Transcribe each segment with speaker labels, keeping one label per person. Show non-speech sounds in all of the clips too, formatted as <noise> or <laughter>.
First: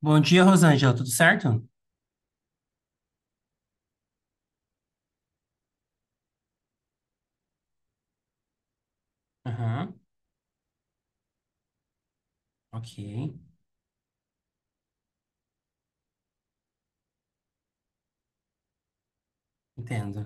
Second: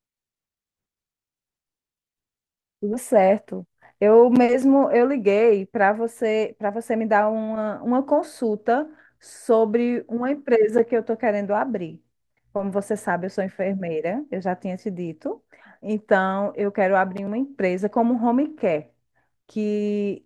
Speaker 1: Bom dia, Rosângela, tudo certo?
Speaker 2: Tudo certo. Eu mesmo eu liguei para você me dar uma consulta
Speaker 1: Aham,
Speaker 2: sobre uma empresa que eu estou querendo abrir. Como
Speaker 1: ok.
Speaker 2: você sabe, eu sou enfermeira, eu já tinha te dito. Então, eu quero abrir uma empresa como home care,
Speaker 1: Entendo,
Speaker 2: que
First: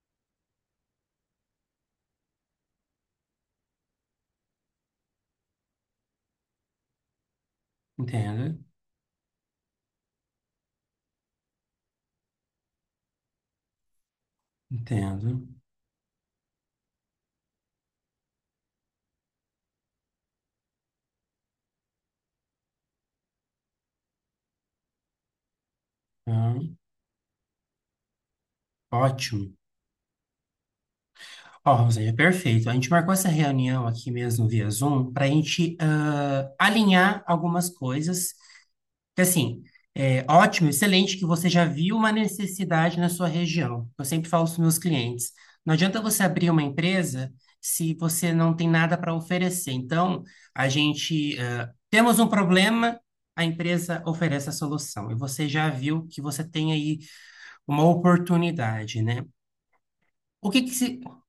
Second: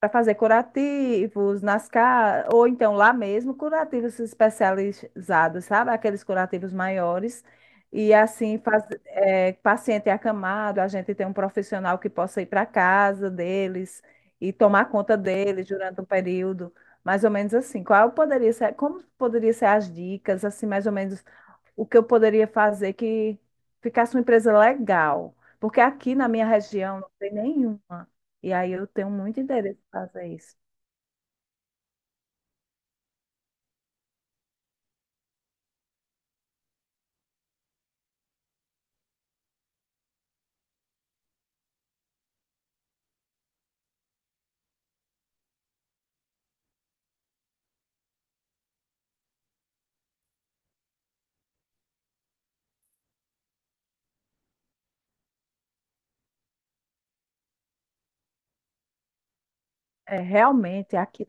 Speaker 2: para fazer curativos ou então lá mesmo, curativos especializados, sabe? Aqueles curativos maiores. E
Speaker 1: entendo,
Speaker 2: assim, paciente acamado, a gente tem um profissional que possa ir para casa deles e tomar conta
Speaker 1: entendo.
Speaker 2: deles durante um período, mais ou menos assim. Qual poderia ser, como poderia ser as dicas, assim, mais ou menos o que eu poderia fazer que ficasse uma empresa legal. Porque aqui na minha
Speaker 1: Aham.
Speaker 2: região não tem nenhuma. E aí eu tenho muito
Speaker 1: Ótimo.
Speaker 2: interesse em fazer isso.
Speaker 1: Ó, Rosângela, perfeito. A gente marcou essa reunião aqui mesmo via Zoom para a gente alinhar algumas coisas. Porque, assim, é ótimo, excelente que você já viu uma necessidade na sua região. Eu sempre falo para os meus clientes, não adianta você abrir uma empresa se você não tem nada para oferecer. Então, a gente, temos um problema, a empresa oferece a solução. E você já viu que você tem aí uma oportunidade, né?
Speaker 2: É,
Speaker 1: O que que se...
Speaker 2: realmente, aqui,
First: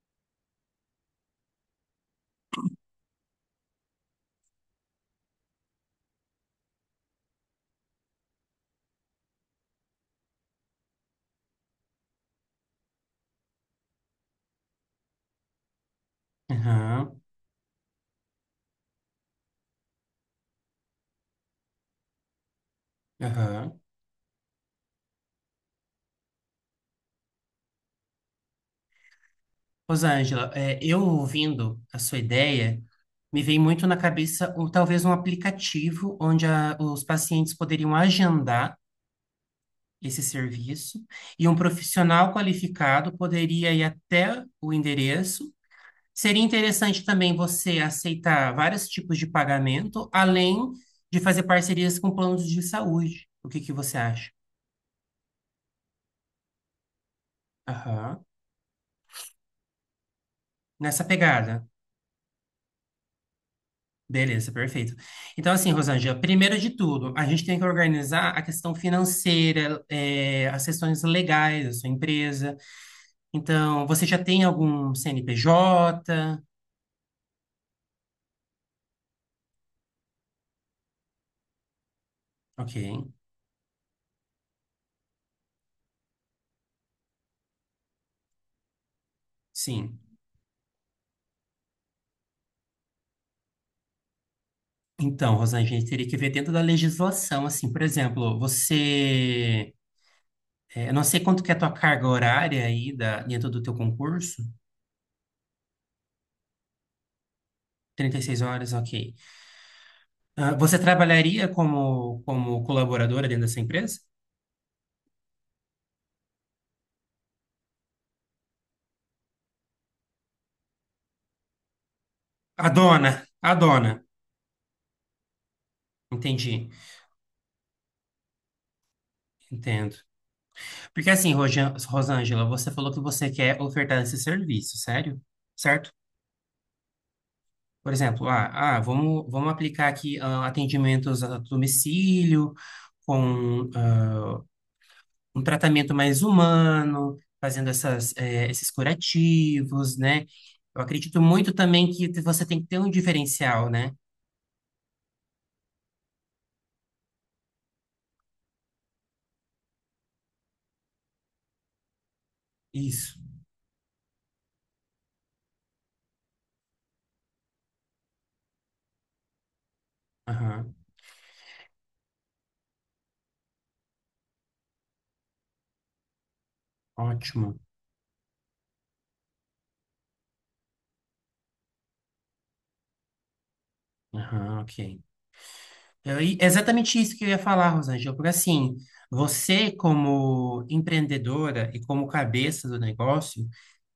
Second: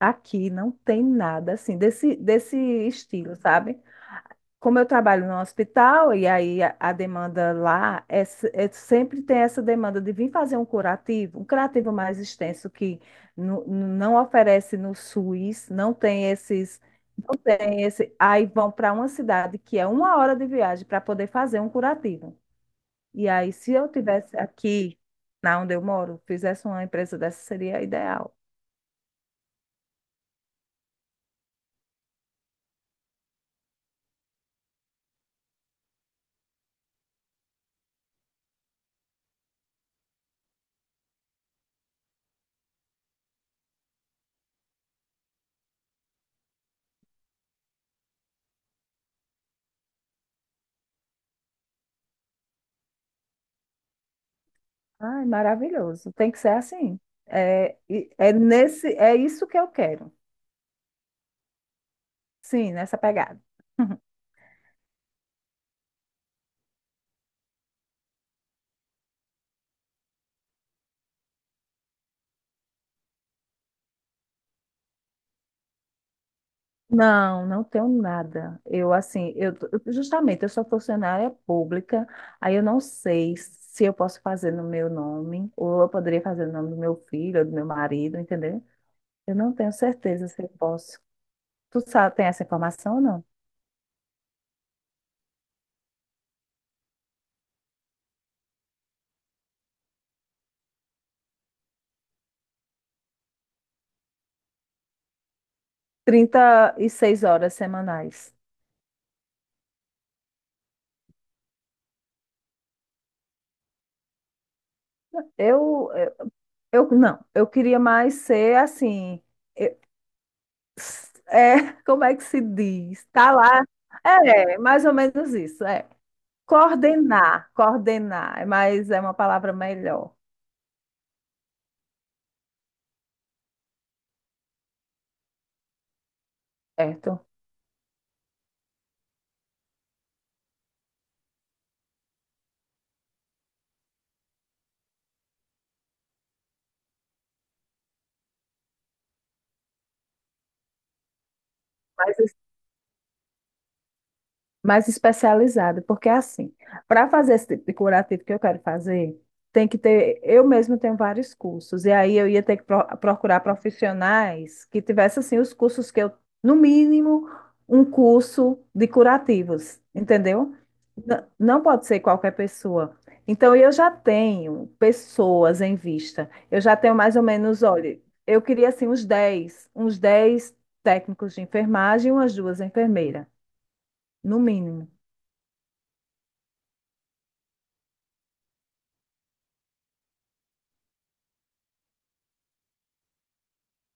Speaker 2: aqui não tem nada assim desse estilo, sabe? Como eu trabalho no hospital, e aí a demanda lá sempre tem essa demanda de vir fazer um curativo mais extenso que não oferece no SUS,
Speaker 1: Aham,
Speaker 2: não tem esse, aí vão para uma cidade que é uma hora de viagem para poder fazer um curativo. E aí, se
Speaker 1: aham.
Speaker 2: eu tivesse aqui, na onde eu moro, fizesse uma empresa dessa, seria ideal.
Speaker 1: Rosângela, é, eu ouvindo a sua ideia, me vem muito na cabeça um, talvez um aplicativo onde os pacientes poderiam agendar esse serviço e um profissional qualificado poderia ir até o endereço. Seria interessante também você aceitar vários tipos de pagamento, além de fazer parcerias com planos de saúde. O que que você acha?
Speaker 2: Ai, maravilhoso. Tem que ser assim.
Speaker 1: Aham.
Speaker 2: É nesse, é isso que eu quero.
Speaker 1: Nessa pegada.
Speaker 2: Sim, nessa pegada. <laughs>
Speaker 1: Beleza, perfeito. Então, assim, Rosângela, primeiro de tudo, a gente tem que organizar a questão financeira, as questões legais da sua empresa. Então, você já tem algum CNPJ?
Speaker 2: Não, não tenho nada. Justamente, eu sou funcionária pública, aí eu
Speaker 1: Ok,
Speaker 2: não sei se eu posso fazer no meu nome, ou eu poderia fazer no nome do meu filho, ou do meu marido, entendeu? Eu não tenho
Speaker 1: sim.
Speaker 2: certeza se eu posso. Tu sabe, tem essa informação ou não?
Speaker 1: Então, Rosângela, a gente teria que ver dentro da legislação, assim, por exemplo, você, eu não sei quanto que é a tua carga horária aí da, dentro do teu concurso,
Speaker 2: 36 horas
Speaker 1: trinta e
Speaker 2: semanais.
Speaker 1: seis horas, ok. Ah, você trabalharia como, colaboradora dentro dessa empresa?
Speaker 2: Eu, eu, não, eu queria mais ser assim, eu- <laughs> como é que se
Speaker 1: A
Speaker 2: diz?
Speaker 1: dona,
Speaker 2: Tá
Speaker 1: a
Speaker 2: lá,
Speaker 1: dona.
Speaker 2: é, mais ou menos isso, é.
Speaker 1: Entendi,
Speaker 2: Coordenar, mas é uma palavra
Speaker 1: entendo.
Speaker 2: melhor,
Speaker 1: Porque assim, Rosângela, você falou que você quer ofertar esse serviço, sério? Certo?
Speaker 2: certo?
Speaker 1: Por exemplo, vamos aplicar aqui atendimentos a domicílio, com um tratamento mais humano, fazendo esses curativos, né? Eu acredito muito também que
Speaker 2: Mas
Speaker 1: você tem que ter um diferencial, né?
Speaker 2: mais especializada, porque é assim, para fazer esse tipo de curativo que eu quero fazer, tem que ter, eu mesma tenho vários cursos, e aí eu ia ter que
Speaker 1: Isso.
Speaker 2: procurar profissionais que tivessem assim os cursos que eu, no mínimo, um curso de curativos, entendeu?
Speaker 1: Aham,
Speaker 2: Não pode ser qualquer pessoa. Então, eu já tenho pessoas em vista. Eu já tenho mais ou
Speaker 1: ótimo.
Speaker 2: menos, olha, eu queria assim uns 10 técnicos de enfermagem e umas duas enfermeiras, no
Speaker 1: Aham,
Speaker 2: mínimo.
Speaker 1: ok. E é exatamente isso que eu ia falar, Rosângela, porque assim, você como empreendedora e como cabeça do negócio,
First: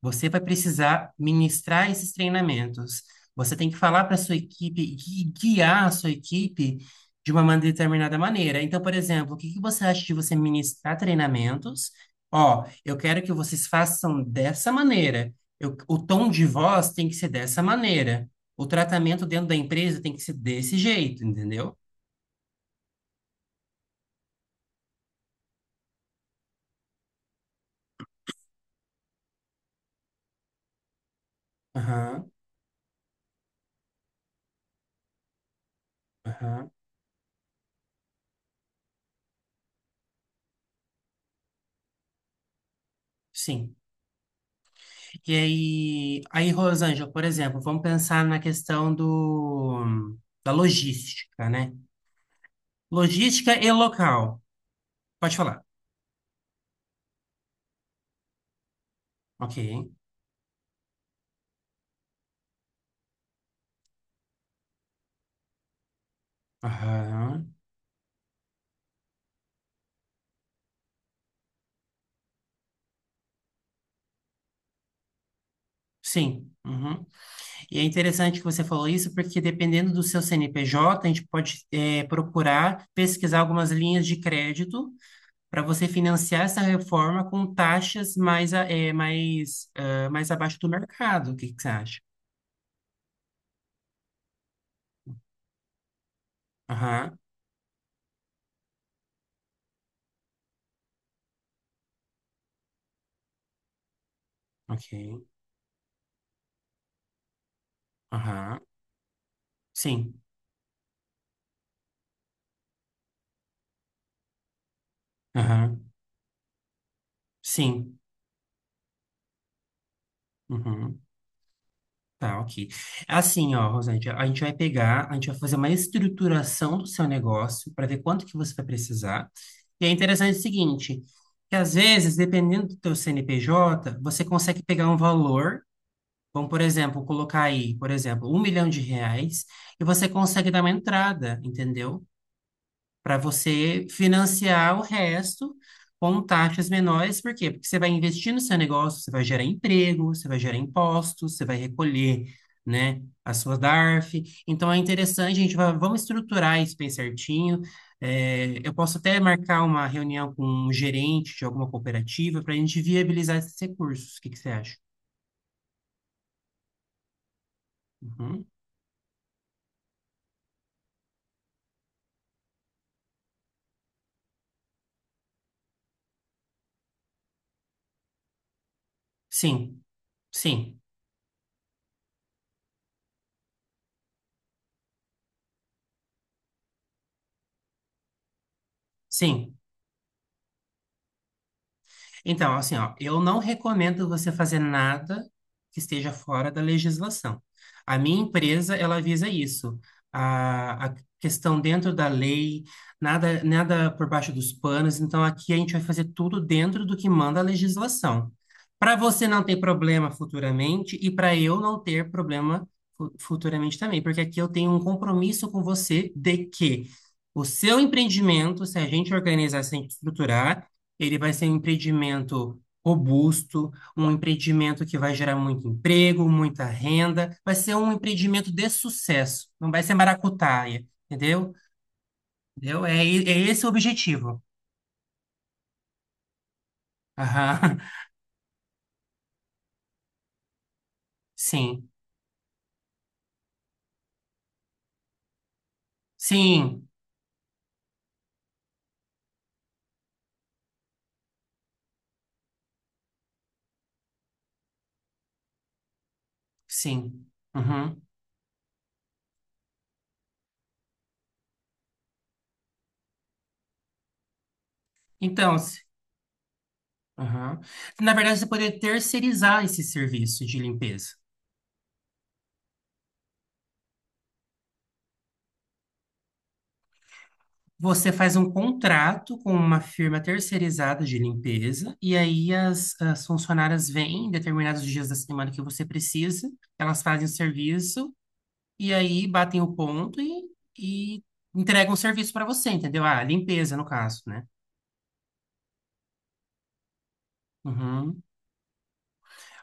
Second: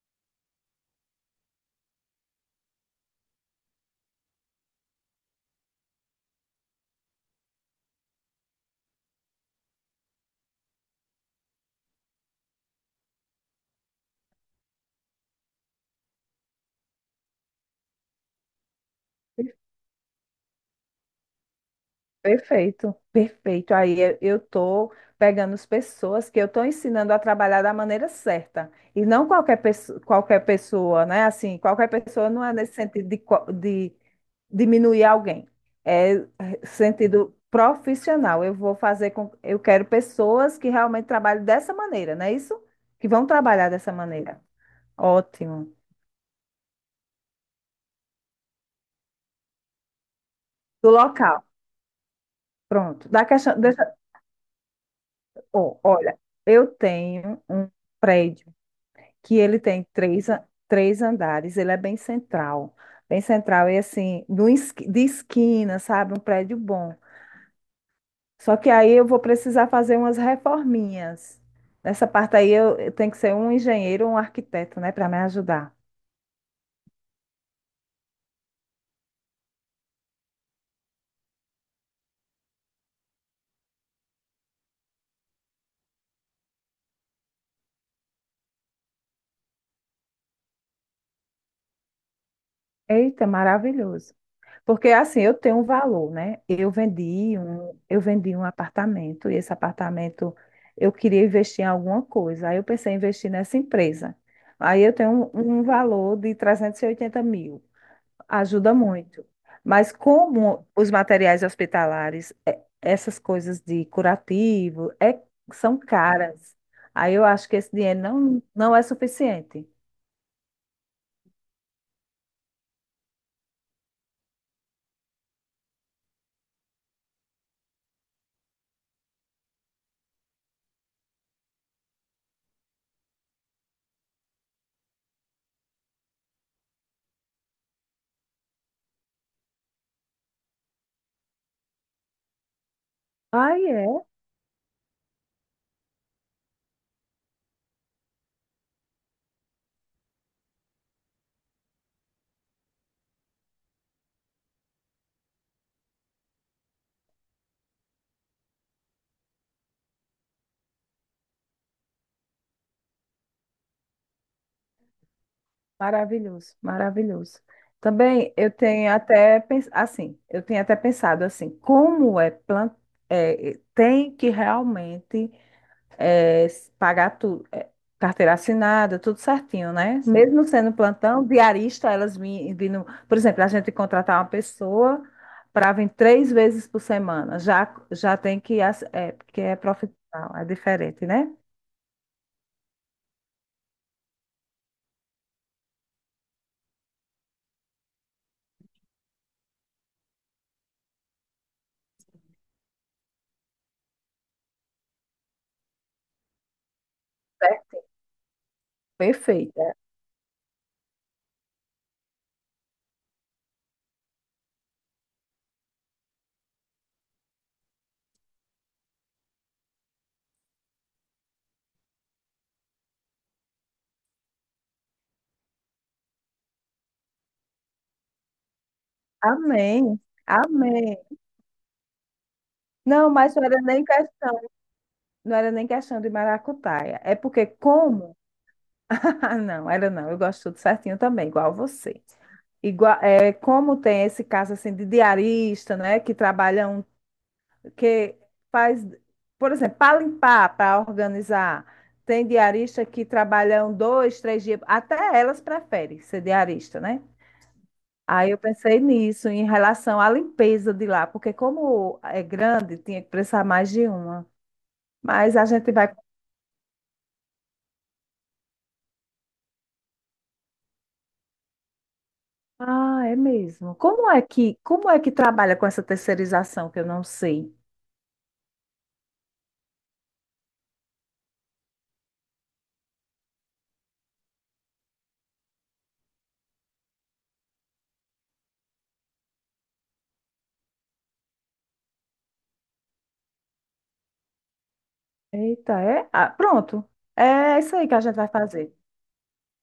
Speaker 1: você vai precisar ministrar esses treinamentos. Você tem que falar para sua equipe e guiar a sua equipe de uma determinada maneira. Então, por exemplo, o que que você acha de você ministrar treinamentos? Ó, eu quero que vocês façam dessa maneira. O tom de voz tem que ser dessa maneira. O tratamento dentro da empresa tem que ser desse jeito, entendeu?
Speaker 2: Perfeito, perfeito. Aí eu tô pegando as pessoas que eu tô ensinando a trabalhar da maneira certa. E não qualquer pessoa, qualquer pessoa, né? Assim, qualquer pessoa
Speaker 1: Aham,
Speaker 2: não é nesse sentido de diminuir alguém. É é,
Speaker 1: aham,
Speaker 2: sentido profissional. Eu vou fazer com, eu quero pessoas que realmente trabalhem dessa maneira, não é isso? Que vão trabalhar
Speaker 1: sim.
Speaker 2: dessa maneira.
Speaker 1: E
Speaker 2: Ótimo.
Speaker 1: aí, Rosângela, por exemplo, vamos pensar na questão do, da
Speaker 2: Do local.
Speaker 1: logística, né?
Speaker 2: Pronto. Da
Speaker 1: Logística
Speaker 2: questão,
Speaker 1: e
Speaker 2: deixa,
Speaker 1: local. Pode falar.
Speaker 2: ó, olha, eu tenho um prédio que
Speaker 1: Ok.
Speaker 2: ele tem três andares, ele é bem central, e assim, no esqui- de esquina, sabe, um prédio bom.
Speaker 1: Aham,
Speaker 2: Só que aí eu vou precisar fazer umas reforminhas. Nessa parte aí eu tenho que ser um engenheiro ou um arquiteto, né, para me ajudar.
Speaker 1: sim. Uhum. E é interessante que você falou isso, porque dependendo do seu CNPJ, a gente pode procurar pesquisar algumas linhas de crédito para você financiar essa reforma com taxas mais, a- eh, mais, ah, mais abaixo do mercado. O que que você acha?
Speaker 2: Eita, maravilhoso. Porque assim, eu tenho um valor, né?
Speaker 1: Aham,
Speaker 2: Eu vendi um apartamento e esse apartamento eu queria investir em alguma coisa. Aí eu pensei em investir nessa empresa. Aí eu
Speaker 1: ok.
Speaker 2: tenho um valor de 380 mil.
Speaker 1: Aham,
Speaker 2: Ajuda muito. Mas
Speaker 1: sim.
Speaker 2: como os materiais hospitalares, essas coisas de curativo, é, são
Speaker 1: Aham,
Speaker 2: caras. Aí eu acho que esse
Speaker 1: sim.
Speaker 2: dinheiro não é suficiente.
Speaker 1: Uhum. Tá, ok. É, assim, ó, Rosane, a gente vai pegar, a gente vai fazer uma estruturação do seu negócio para ver quanto que você vai precisar. E é interessante o seguinte, que às vezes, dependendo do teu CNPJ, você consegue pegar um valor, vamos, por exemplo, colocar aí, por exemplo, R$ 1 milhão, e você consegue dar uma entrada, entendeu? Para
Speaker 2: Aí
Speaker 1: você
Speaker 2: é,
Speaker 1: financiar o resto com taxas menores. Por quê? Porque você vai investir no seu negócio, você vai gerar emprego, você vai gerar impostos, você vai recolher, né, a sua DARF. Então é interessante, a gente vai, vamos estruturar isso bem certinho. É, eu posso até marcar uma reunião com um gerente de alguma cooperativa para a gente viabilizar esses recursos. O que que você acha?
Speaker 2: maravilhoso, maravilhoso. Também
Speaker 1: Uhum.
Speaker 2: eu tenho até pensado assim, como é, plan- é, tem que realmente pagar tudo, carteira assinada, tudo certinho,
Speaker 1: Sim,
Speaker 2: né? Sim. Mesmo sendo
Speaker 1: sim,
Speaker 2: plantão, diarista, vindo, por exemplo, a gente contratar uma pessoa para vir três vezes por semana, já já tem que porque
Speaker 1: sim.
Speaker 2: é profissional, é diferente, né?
Speaker 1: Então, assim, ó, eu não recomendo você fazer nada que esteja fora da legislação. A minha empresa, ela visa isso. A questão dentro da lei, nada, nada por baixo dos panos. Então, aqui a gente vai fazer tudo dentro do que manda a
Speaker 2: Certo.
Speaker 1: legislação. Para você não ter
Speaker 2: Perfeito.
Speaker 1: problema futuramente e para eu não ter problema futuramente também, porque aqui eu tenho um compromisso com você de que o seu empreendimento, se a gente organizar, se a gente estruturar, ele vai ser um empreendimento robusto, um empreendimento que vai gerar muito emprego, muita renda, vai ser um empreendimento de sucesso, não vai ser
Speaker 2: Amém.
Speaker 1: maracutaia,
Speaker 2: Amém.
Speaker 1: entendeu? Entendeu? É,
Speaker 2: Não, mas
Speaker 1: é esse o objetivo.
Speaker 2: não era nem questão de maracutaia. É porque
Speaker 1: Aham. <laughs>
Speaker 2: como? <laughs> Ah, não, era não. Eu gosto tudo certinho também, igual
Speaker 1: Sim,
Speaker 2: você. Igual, é, como tem esse caso assim de diarista, né,
Speaker 1: sim,
Speaker 2: que faz, por exemplo, para limpar, para organizar, tem diarista que trabalham dois, três dias, até elas preferem ser diarista, né?
Speaker 1: sim. Uhum.
Speaker 2: Aí eu pensei nisso em relação à limpeza de lá, porque como é grande, tinha que precisar mais de uma. Mas a
Speaker 1: Então,
Speaker 2: gente vai.
Speaker 1: aham. Na verdade, você poderia terceirizar esse serviço de limpeza.
Speaker 2: Ah, é mesmo. Como é que trabalha com essa terceirização que eu não sei?
Speaker 1: Você faz um contrato com uma firma terceirizada de limpeza, e aí as funcionárias vêm em determinados dias da semana que você precisa, elas fazem o serviço, e aí batem o ponto e entregam o serviço para você, entendeu? Ah, limpeza, no caso, né?
Speaker 2: Eita, é? Ah, pronto. É isso aí que a gente
Speaker 1: Uhum.
Speaker 2: vai fazer.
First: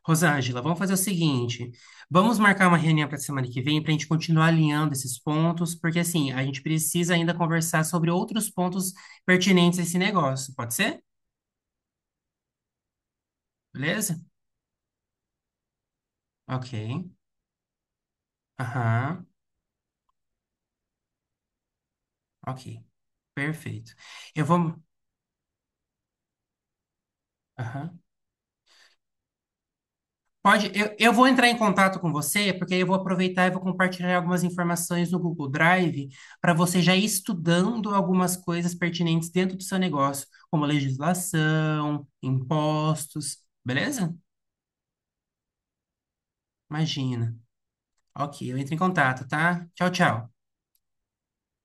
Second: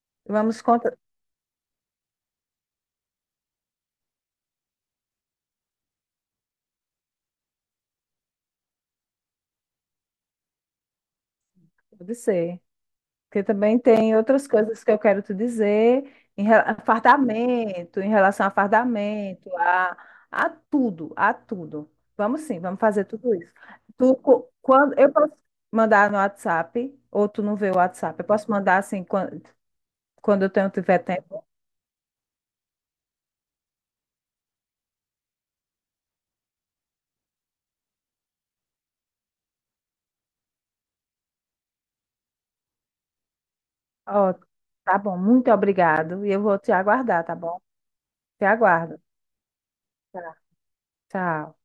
Speaker 1: Rosângela,
Speaker 2: Vamos
Speaker 1: vamos fazer o
Speaker 2: contra...
Speaker 1: seguinte: vamos marcar uma reunião para semana que vem para a gente continuar alinhando esses pontos, porque assim, a gente precisa ainda conversar sobre outros pontos pertinentes a esse negócio, pode ser?
Speaker 2: Pode ser. Porque também
Speaker 1: Beleza?
Speaker 2: tem outras coisas que eu quero te dizer
Speaker 1: Ok.
Speaker 2: fardamento, em relação a
Speaker 1: Aham,
Speaker 2: fardamento, a tudo, a tudo. Vamos sim, vamos
Speaker 1: ok.
Speaker 2: fazer tudo isso.
Speaker 1: Perfeito. Eu vou.
Speaker 2: Quando eu posso mandar no WhatsApp, ou tu não vê o
Speaker 1: Aham.
Speaker 2: WhatsApp, eu posso mandar assim eu tenho,
Speaker 1: Pode,
Speaker 2: tiver
Speaker 1: eu vou
Speaker 2: tempo.
Speaker 1: entrar em contato com você, porque aí eu vou aproveitar e vou compartilhar algumas informações no Google Drive para você já ir estudando algumas coisas pertinentes dentro do seu negócio, como legislação, impostos, beleza?
Speaker 2: Ó, tá bom, muito obrigado. E eu vou te aguardar, tá
Speaker 1: Imagina.
Speaker 2: bom?
Speaker 1: Ok,
Speaker 2: Te
Speaker 1: eu entro em
Speaker 2: aguardo.
Speaker 1: contato, tá? Tchau, tchau.
Speaker 2: Tá. Tchau.